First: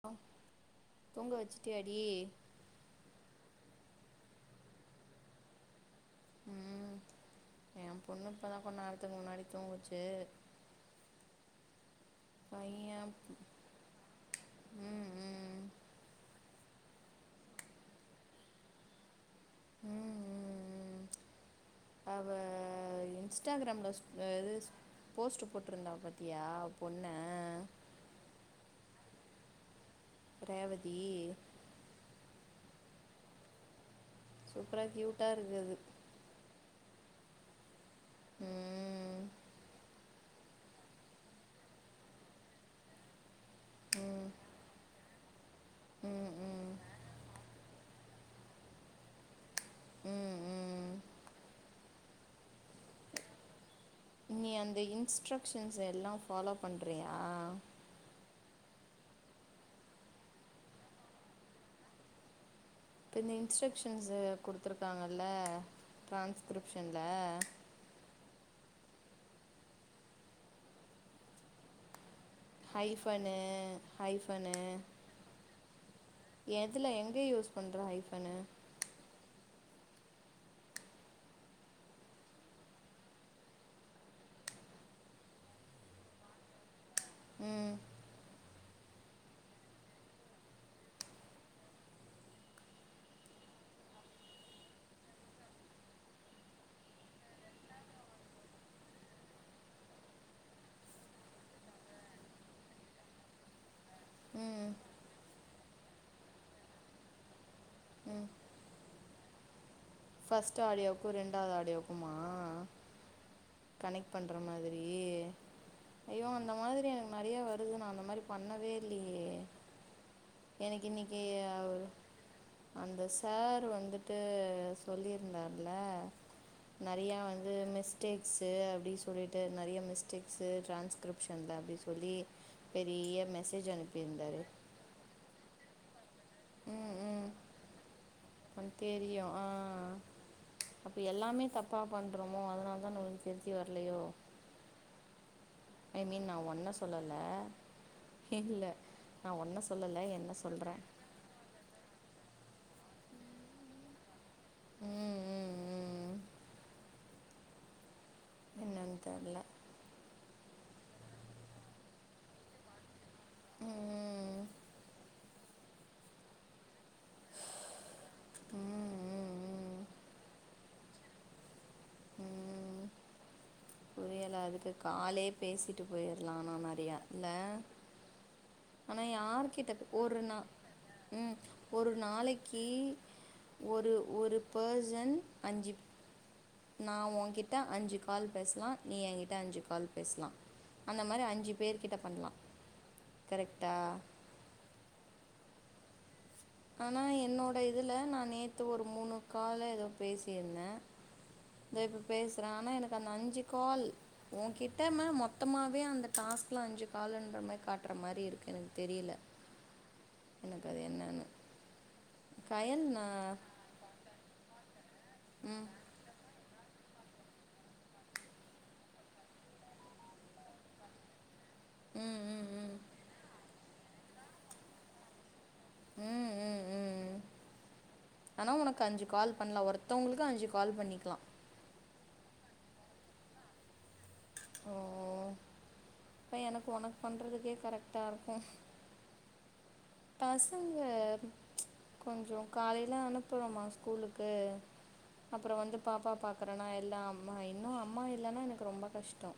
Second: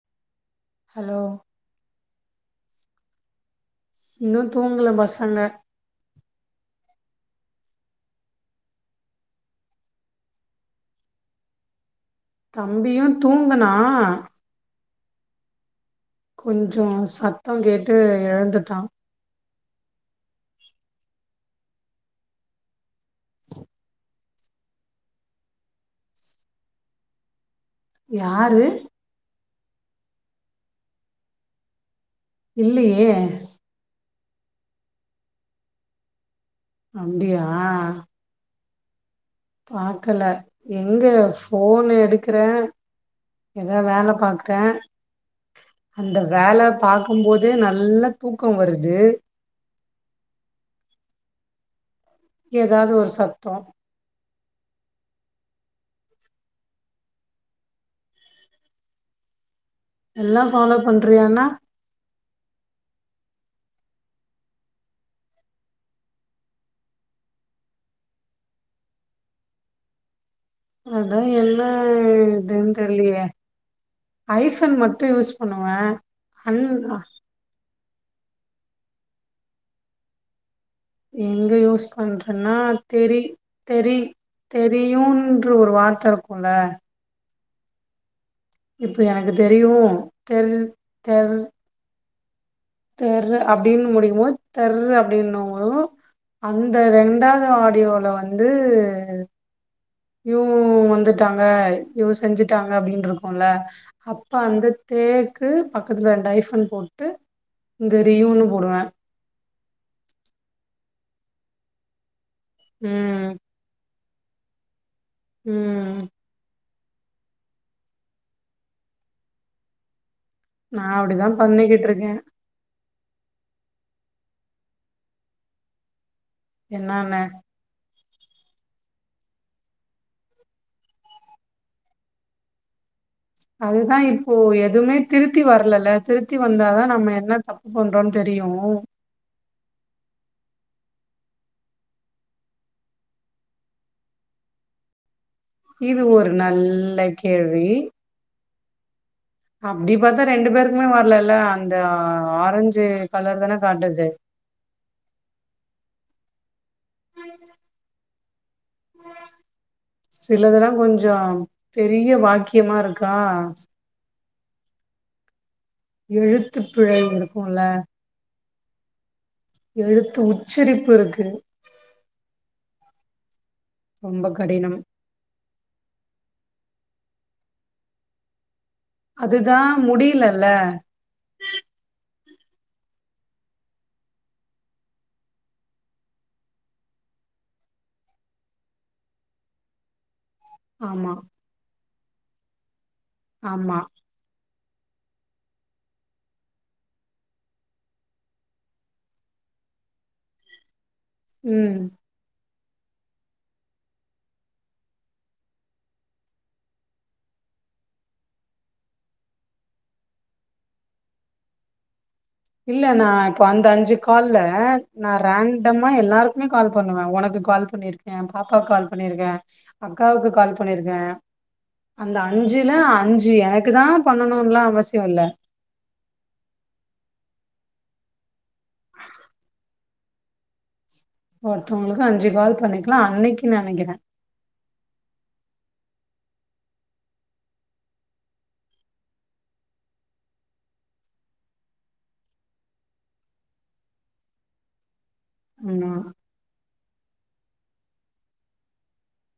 [unintelligible] Hello தூங்க வெச்சுட்டியாடி இன்னு தூங்ல பசங்க ம் எ பொண்ணு இப்பதா கொஞ்நேரத்துக்கு முன்னாடி தூங்குச்சு தம்பியு பையன் தூங்குனா ம் ம் கொஞ்சோ சத்தோ கேட்டு எழுந்துட்டா ம் ம் ம் அவ இன்ஸ்டாகிராம்ல இது போஸ்ட்டு போட்ருந்த பத்தியா பொண்ண யாரு? ரேவதி இல்லியே சூப்பரா கியூட்டா இருக்கு அது அப்டியா ம் பாக்கல எங்க ஃபோன் எடுக்ற ஏதா வேல ம் பாக்ற அந்த ம் வேல ம் பாக்கும்போதே நல் ல்லா தூக்கோ வருது ம், ம் ஏதாவது ஒரு சத்தோ நீ அந்த இன்ஸ்ட்ரக்‌ஷன்ஸ் எல்லா ஃபாலோ பண்றியா எல்லா ஃபாலோ பண்றியானா இப்ப இந்த இன்ஸ்ட்ரக்ஷன்ஸ் குடுத்துருக்காங்கல்ல டிரான்ஸ்கிரிப்ஷன்ல அதா என்ன எதுனு தெர்லியே ஹைஃபனு ஹைஃபனு ஹைஃபன் மட்டு யூஸ் பண்ணுவே எதுல எங்க யூஸ் பண்ற ஐ எங்க யூஸ் பண்றன்னா தெரி தெரி தெரியுன்ற ஒரு வார்த்த இருக்குல ம் இப்ப எனக்கு தெரியு தெர் தெர் தெர் அப்டின்னு முடிக்குமோது தெர்ரு அப்டினும்போ அந்த ரெண்டாது ஆடியோல வந்து [unintelligible] வந்துட்டாங்க இவங் செஞ்சுட்டாங்க அப்டின்ருக்குல அப்ப அந்த ம் தே கு பக்கத்துல டைஃபன் போட்டு தெரியுனு போடுவே ஃபர்ஸ்ட் ஆடியோக்கு ரெண்டாது ஆடியோக்குமா ம் கனெக்ட் பண்ற மாதிரி ம் ஐயோ அந்த மாதிரி எனக்கு நெறைய வருது நா அந்த மாரி பண்ணவே இல்லியே நா அப்டிதா பண்ணிக்கிட்ருக்கே அந்த சார் வந்துட்டு சொல்லிருந்தார்ல என்னான்னு நெறையா வந்து மிஸ் டேக்ஸு அப்டி சொல்லிட்டு நெறைய மிஸ்டேக்ஸு ட்ரான்ஸ்கிரிப்ஷன்ல அப்டி சொல்லி பெரிய மெசேஜ் அதுதா இப்போ அனுப்பியிருந்தார் எதுமே திருத்தி வர்லல திருத்தி வந்தா தா நம்ம என்ன தப்பு பண்றோன் தெரியு ஆ அப்ப எல்லாமே தப்பா பண்றோமோ அதனால தா நம்முளுக்கு திருத்தி வர்லயோ இது ஒரு நல்ல கேள்வி இல்லை நான் ஒன்றை சொல்லலை அப்டிபாத்தா என்ன ரெண்டு சொல்கிறேன் பேருக்குமே வர்ல இல்ல அந்த ஆ ஆரஞ்சு கலர் தான காட்டுது உம் உம் உம் என்னனு தெர்ல சிலதெல்லா கொஞ்சோ பெரிய வாக்கியமாருக்கா ம் ம் எழுத்துப்பிழை இருக்கு ல உம் உம் எழுத்து உச்சரிப்புருக்கு உம் ரொம்ப ஏல அதுக்கு கடினம் காலே பேசிட்டு போய்ர்லா நா நெ றையா இல்ல ஆனா அதுதா யார்க்கிட்ட ஒரு நா முடியலல்ல உம் ஒரு நாளைக் க்கி ஒரு ஒரு பர்சன் அஞ்சு நா உன்கிட்ட அஞ்சு கால் பேசலா நீ என்கிட்ட அஞ்சு கால் பேசலா அந்த ஆமா மாரி அஞ்சு பேர் கிட்ட பண்லா கரெக்டா ஆமா ஆனா என்னோட இதுல நா நேத்து ஒரு மூணு காலோ ஏதோ பேசியிருந்தே தோ ம் இப்ப பேச க்கறே ஆனா எனக்கு அந்த அஞ்சு கால் உ கிட்ட ம மொத்தமாவே அந்த டாஸ்க்ல அஞ்சு காலுன்ற மாரி காட்ற மாரி இருக்கு எனக்கு தெரில எனக்கு அது என்னன்னு இல்ல கயல் நா நான் இப்ப அந்த அஞ்சு கால்ல நா ரேண்டமா எல்லாருக்குமே கால் பண்ணுவே உனக்கு கால் பண்ணிருக்கே பாப்பா கால் பண்ணிருக்கே அக்காவுக்கு கால் பண்ணிருக்கே அந்த ம் ம் அஞ்சுல ம் அஞ்சு என க்கு தா பண்ணணுலா அவசியோ இல்ல உம் உம் உம் ஆனா உனக்கு அஞ்சு கால் பண்லா ஒருத்தவங்களுக்கு அஞ்சு கால் பண்ணிக்கலா ஒருத்தங்களுக்கு அஞ்சு கால் பண்ணிக்கலா அன்னைக்கு நெனைக்கிறே ஓ அப்ப எனக்கு உனக்கு பண்றதுக்கே கரெக்ட்டா இருக்கு பசங்க கொஞ்சு காலையிலா அனுப்புறோமா ஸ்கூலுக்கு அப்புற வந்து ஆமா பாப்பா பாக்குற அனா எல்லா அம்மா இன்னு அம்மா இல்லன்னா எனக்கு ரொம்ப கஷ்டோ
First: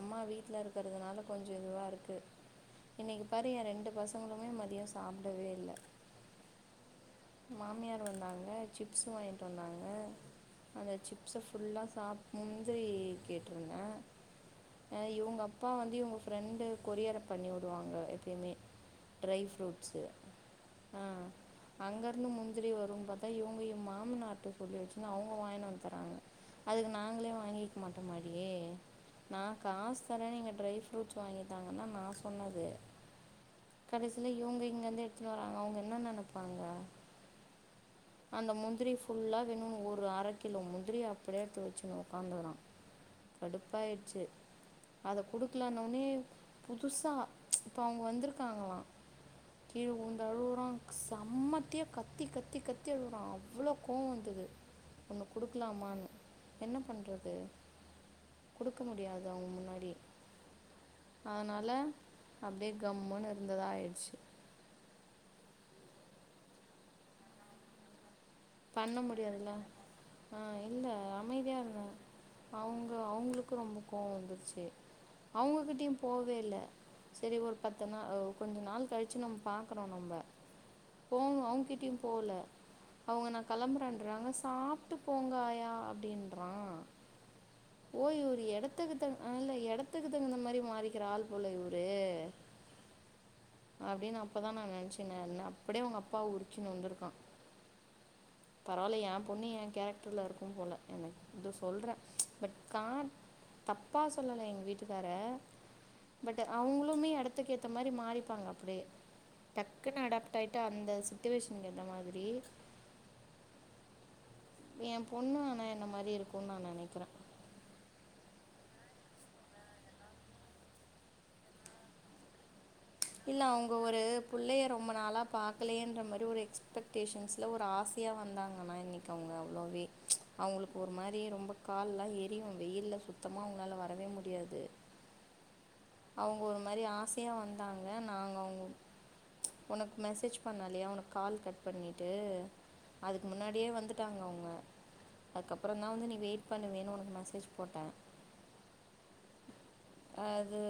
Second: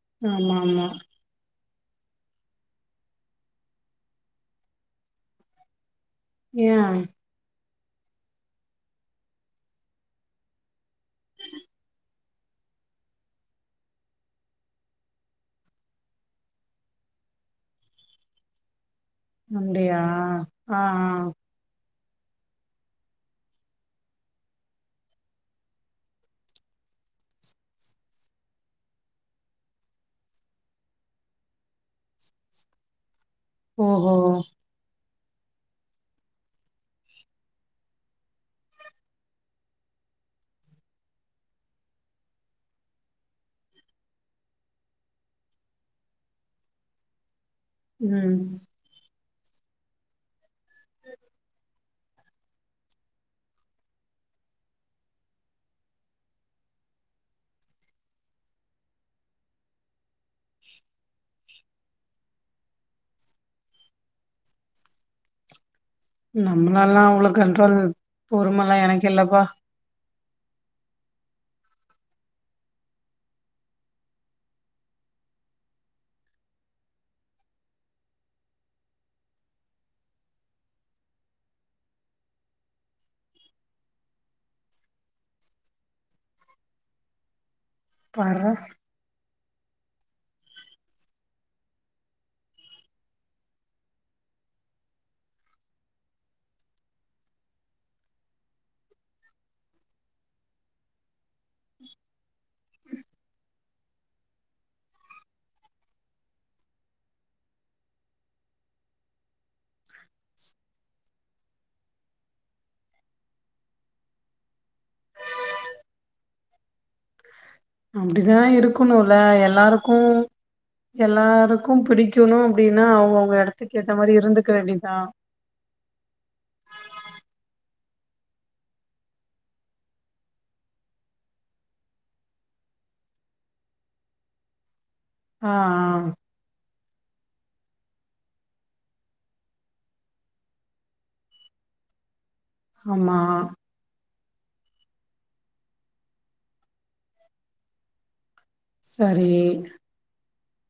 அம்மா ஆமா வீட்டு்ல ஆமா இருக்கிறதுனால கொஞ்சு இதுவா இரு இருக்கு இன்னைக்கு பாரு ஏ ரெண்டு பசங்களு மே மதியோ சாப்பிடவே இல்ல ஏ மாமியார் வந்தாங்க சிப்ஸ வாங்கிட்டு வந்தாங்க அந்த சிப்ஸ ஃபுல்லா சாப்னு முந்திரி கேட்டுருந்த இவங்க அப்பா வந்து இவங்க ஃப்ரெண்டு கொரியர பண்ணி விடுவாங்க எப்பயுமே ட்ரை அப்பிடியா ஆஹ்ஹ் அங்கிருந்து முந்திரி வருனு பாத்தா இவங்க என் மாமனார்ட்ட சொல்லி வெச்சுஅவுங்க வாங்கி வந்து தர்ராங்க அதுக்கு நாங்களே வாங்கிக்க மாட்டோ இங்யே நா காசு தரேன் நீங்க ட்ரை ஃப்ரூட்ஸ் வாங்கித்தாங்கனு நா சொன்னது ஓஹோ கடைசியில இவுங்க இங்கிந்து எடுத்து வர்ராங்க அவங்க என்ன நெனப் பாங்க அந்த முந்திரி ஃபுல்லா வேணுனு ஒரு அரை கிலோ முந்திரி அப்படியே எத்து வெச்சுனுஉக்காந்துக்குறா கடுப்பாயிடுச்சு அத குடுக்கலன ஒன்னே புதுசா ப்ச் இப்போ அவுங்க ம் வந்திருக்காங்ளா கீழ விளுந்து அழுகுறா சம்மத்தியா கத் தி கத்தி கத்தி அழுறா அவ்ளோ கோவோ வந்தது ஒண்ணு குடுக்கலாமான்னு என்ன பண்றது குடுக்க முடியாது அவுங்க முன்னாடி அதனால அப்படியே கம்முன்னு இருந்ததா ஆயிடுச்சு நம்மளல்லா அவ்ளவு கண்ட்ரோல் பொறுமைல்லா எனக்கு இல்லப்பா ஆஹ் இல்ல அமைதியா இருந்தான் அவுங்க அவுங்களுக்கு ரொம்போ கோவோ வந்துருச்சு அவங்ககிட்டயு போவே இல்ல சரி ஒரு பத்து நாள் கொஞ்ச நாள் கழிச்சு நம்ம பார்கறோ நம்ம போகணு அவுங்ககிட்டயு போகல அவுங்க நா கிளம்புன்றங்காங்க சாப்ட்டு போங்க ஆயா அப்படின்றா போய் ஒரு பார்றா எடத்துக்கு தகுந்த அதனால எடத்துக்கு தகுந்த மாரி மாறிக்கிற ஆள்போல இவுரு அப்படின்னு அப்பதா நா நினைச்சுகின்ன அப்படியே உங்க அப்பாவ உருக்கின்னு வந்திருக்கா பரவாயில்ல ஏ பொண்ணு ஏ கேரக்டர்ல இருக்கும் போல எனக்கு இது சொல்ற ப்ச் பட் கார் தப்பாக சொல்லல எங்க வீட்டுக்காரர பட் அவுங்களுமே எடத்துக்க ஏத்த மாரி மாறிப்பாங்க அப்படியே டக் குனு அடாப்ட்டு ஆயிட்டு அந்த சிட்டுவேஷனுக்கு ஏத்த மாரி எ பொண்ணு ஆனா என்ன மாரி இருக்குனு நா நெனைக்கிற அப்படிதா இருக்கணுல்ல எல்லாருக்கு எல்லாருக்கும் பிடிக்கணு அப்டின்னா அவங்கவுங்க இல்ல அவுங்க எடத்துக்கு ஏத்த ஒரு மாரி இருந்துக்க புள்ளய ரொம்ப வேண்டியதா நாளா பாக்கலயேன்ற மாரி ஒரு எக்ஸ்பெக்டேஷன்ஸ்ல ஒரு ஆச யா வந்தாங்கன்னா இன்னைக்கு அவுங்க அவ்ளவே ப்ச் அவூங்களுக்கு ஒரு மாரி ரொம்ப கால்லெல்லா எரியு வெய்யில்ல சுத்தமா அவுங்களால வரவே முடியாது ஆ ஆ அவுங்க ஒரு மாரி ஆச யா வந்தாங்க நாங்க அவுங்க ப்ச் உனக்கு மெசேஜ் பண்ணயில்லயா உனக்கு கால் கட் பண்ணிட்டு ஆமா அதுக்கு முன்னாடியே வந்து கூப்டாங்க அவுங்க. அதுக்கப்பறந்தா வந்து நீ வெயிட் பண்ணு வேனு உனக்கு மெசேஜ் போட்ட சரி அது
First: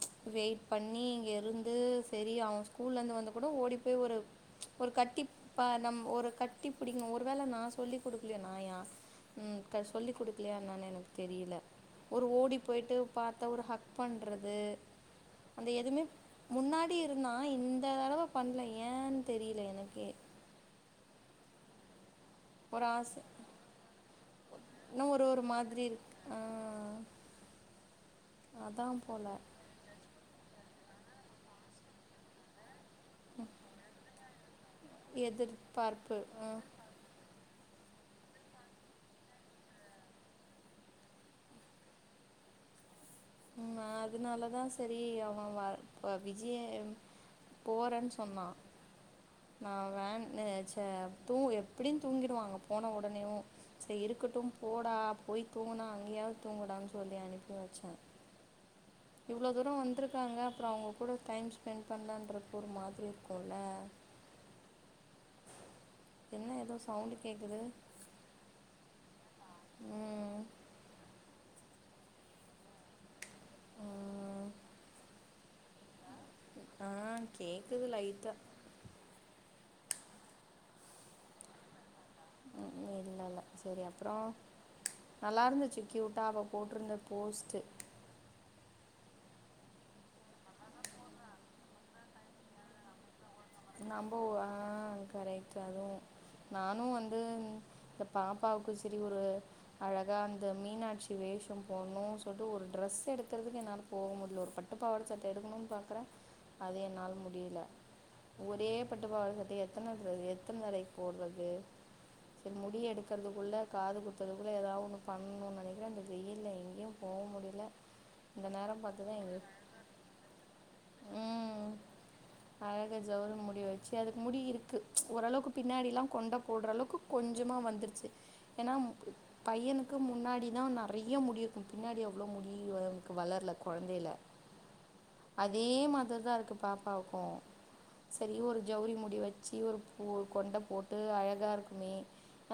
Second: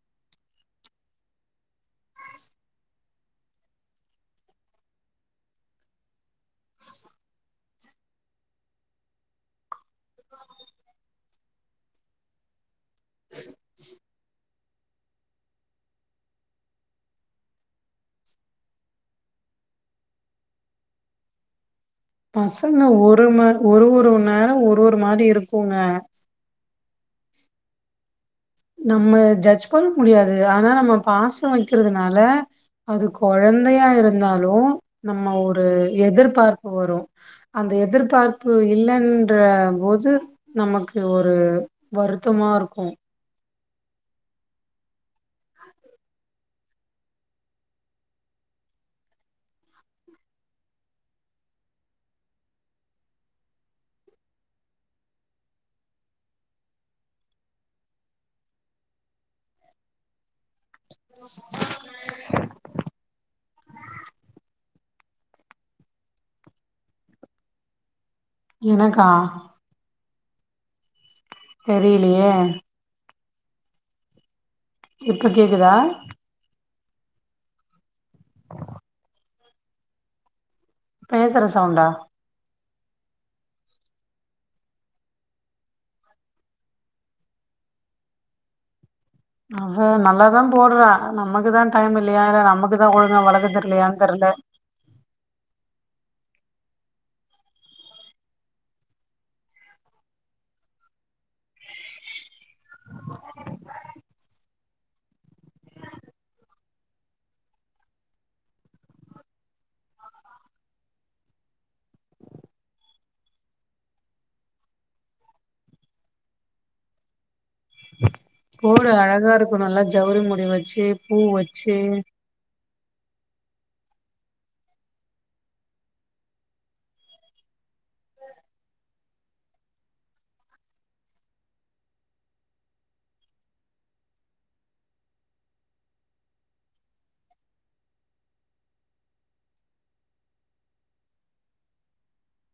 ப்ச் வெயிட் பண்ணி இங்க இருந் து செரி அவன் ஸ்கூல்ல இருந்து வந் கூட ஓடி போய் ஒரு ப்ச் ஒரு கட்டி பா நம்ம ஒரு கட்டி பிடிகணு. ஒரு வேள நா சொல்லி குடுக்கலயா நா யா ம் சொல்லிக் குடுக்கலயா என்னனு எனக்கு தெரியல. ஒரு ஓடி போய்ட்டு பாத்தா ஒரு ஹக் பண்றது அந்த எதுமே முன்னாடி இருந்தா இந்த தடவ பண்ல ஏன் தெரியல எனக்கே பசங்கனா ஒரு மா ஒரு ஒரு நேர ஒரு ஒரு இன்னும் மாரி இருக்குங்க மாதிரி இருக்கு ஆ, அதான் நம்ம போல ஜட்ஜ் பண் முடியாது ஆனா நம்ம பாச வக்கிறதுனால அது கொழந்தையா இருந்தாலு நம்ம ஒரு எதிர்பார்ப்பு ஆ எதிர்பார்ப்பு வரு அந்த எதிர்பார்ப்பு இல்லன்றபோது நமக்கு ஒரு வருத்தமா இருக்கு உம் ஆஹ் அதுனாலதா செரி அவ வர் இப்ப விஜய போறேன் சொன்னா நா வே னு சே தூ எப்டியு தூங்கிடுவாங்க போன ஒடனேவு செரி இருக்கட்டு போடா போய் தூங்குனா அங்கயாவ்து தூங்குடான் சொல்லி அனுப்பி வச்சே இவ்ளோ தூர வந்த்ருக்காங்க அப்ற அவ்ங்க கூட டைம் ஸ்பெண்ட் பண்ணலன்றக்கு ஒரு மாதிரி இருக்கு ஹல என்ன எதோ சவுண்டு கேக்குது எனக்கா ம் தெரிலயே உம் இப்ப கேக்குதா ஆஹ் கேக்குது லைட்டா பேசற சவுண்டா இல்ல இல்ல இல்ல செரி அப்றோ நல்லா இருந்துச்சு க்யூட்டா அவ போட்ருந்த போஸ்ட்டு அவ நல்லாதா போட்றா ஆனா நமக்குதா டைம் இல்லயா நமக்குதா ஒழுங்கா வளக்க தெரியலையான்னு நம்பவ் தெர்ல ஆஹ் கரெக்ட் அதேத நானு வந்து இந்த பாப்பாவுக்கு செரி ஒரு அழகா அந்த மீனாட்சி பட்டி வேஷம் போட்ணு சொல்ட்டு ஒரு ட்ரெஸ் எடுக்கறதுக்கு என்னால போக முடில ஒரு பட் ட்டுப்பாவட சட்ட எடுக்கணுன் பாக்றே அது என்னால முடியல ஒரே பட்டுப்பாவட சட்டய எத்தன் தடவ எத்தன் நாளைக்கு போட்றது செரி முடி எடுக்கறதுக்குள்ள காது குத்தறக்குள்ள எதாவொன்னு பண்ணுன் நெனைக்றே அந்த வெயில்ல எங்கெயு போக முடில்ல போடு அழகா இருக்கு நல்லா ஜவுரி முடி வச்சு பூ வச்சு ங்க ஜவுரி முடி வச்சு அதுக்கு முடி இருக்கு ஓரளவுக்கு பின்னாடிலா கொண்ட போட்ற அளவுக்கு கொஞ்சமா வந்திருச்சு ஏனா பையனுக்கு முன்னாடிதா நெறைய முடி இருக்கு பின்னாடி அவ்ளோ முடி அவனுக்கு வளர்ல கொழந்தைல அதே மாதர் தா இருக்கு பாப்பாவுக்கு செரி ஒரு ஜவுரி முடி வச்சி ஒரு பூ கொண்ட போட்டு அழகா இருக்குமே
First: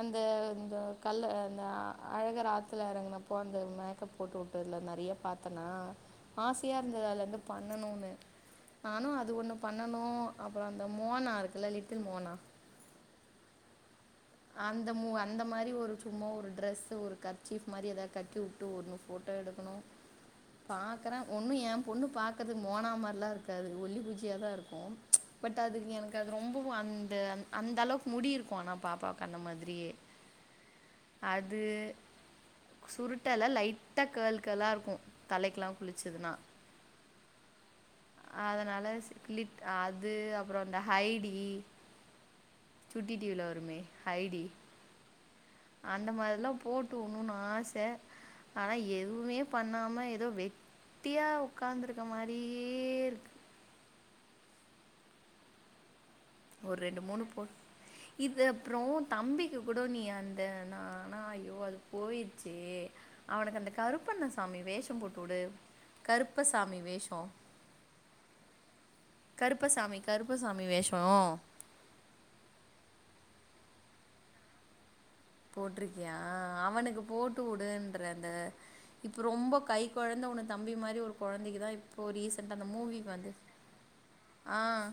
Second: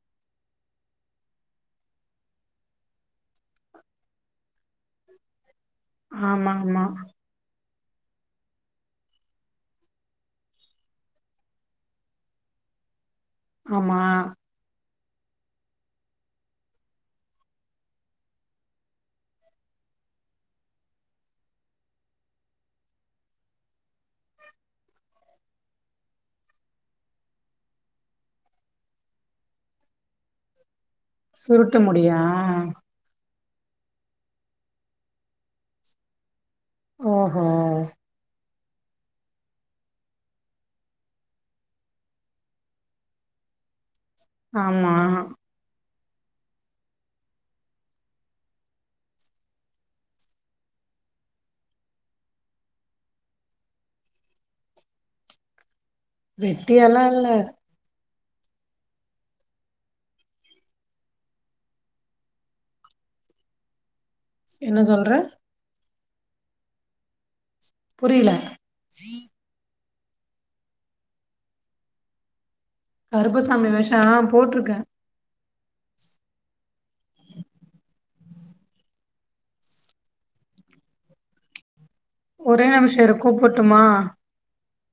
அந்த இந்த கள்ள அஹ் அந்த அ அழகர் ஆத்துல எறங்குனப்போ அந்த மேக்கப் போட்டு விட் ட்விட்டர்ல நெறைய பாத்தனா ஆமா ஆசையா ஆமா இருந்தது அதுல இருந்து பண் நானு ஒன்னு நானு அது ஒன்னு பண் ண்ணனு அப்ற அந்த மோனா இருக்குல லிட்டில் மோனா ஆமா அந்த மு அந்த மாரி ஒரு சும்மா ஒரு ட்ரெஸு ஒரு கர்ச்சீஃப் மாரி எதா கட்டிவுட்டு ஒன்னு போட்டா எடுக்கணு பாக்றே ஒன்னு எ பொண்ணு பாக்றதுக்கு மோனா மார்லா இருக்காது ஒல்லிக்குச்சியா தா இருக்கு பட் அதுக்கு எனக்கு அது ரொம்பவு அந்த அந்த அளவுக்கு முடி இருக்கு ஆனா பாப்பாக்கு கன்ன மாதிரியே அது சுருட்டு முடியா சுருட்டல லைட் ட்டா கார்ல் கார்ல்லா இருக்கு தலைக்குலா குளிச்சதுனா ஓஹோ அதனால செரிக் க்ளிப்ட் அது அப்ற அந்த ஹைடி சுட்டி டி வி ல வருமே ஹைடி ஆமா அந்த மாரில்லா போட்டு ஊடுணு ஆசை ஆனா எதுவுமே பண்ணாம ஏதோ வெட்டியா உகார்ந்துருக்க மாரியே இருக்கு ஒரு ரெண்டு வெட்டியாலா மூணு இல்ல போட் இது அப்புற தம்பிக்கு கூட நீ அந்த நானா ஐயோ அது போயிடுச்சே அவனுக்கு அந்த கருப்பு பண்ண சாமி என்ன வேஷம் சொல்ற போட்டுவிடு கருப்பசாமி வேஷ புரில கருப்பசாமி கருப்பசாமி வேஷோ கருப்பசாமி வேஷ போட்ருக்கே போட்டிருக்கியா அவனுக்கு போட்டுவுடுனறல இப்ப ரொம்ப கை குழந்த உன் தம்பி மாரி ஒரு குழந்தைக்குதா இப்போ ரீசண்டா ஒரே அந்த மூவி நிமிஷம் இரு வந்து கூப்புட்டுமா ஆஹ்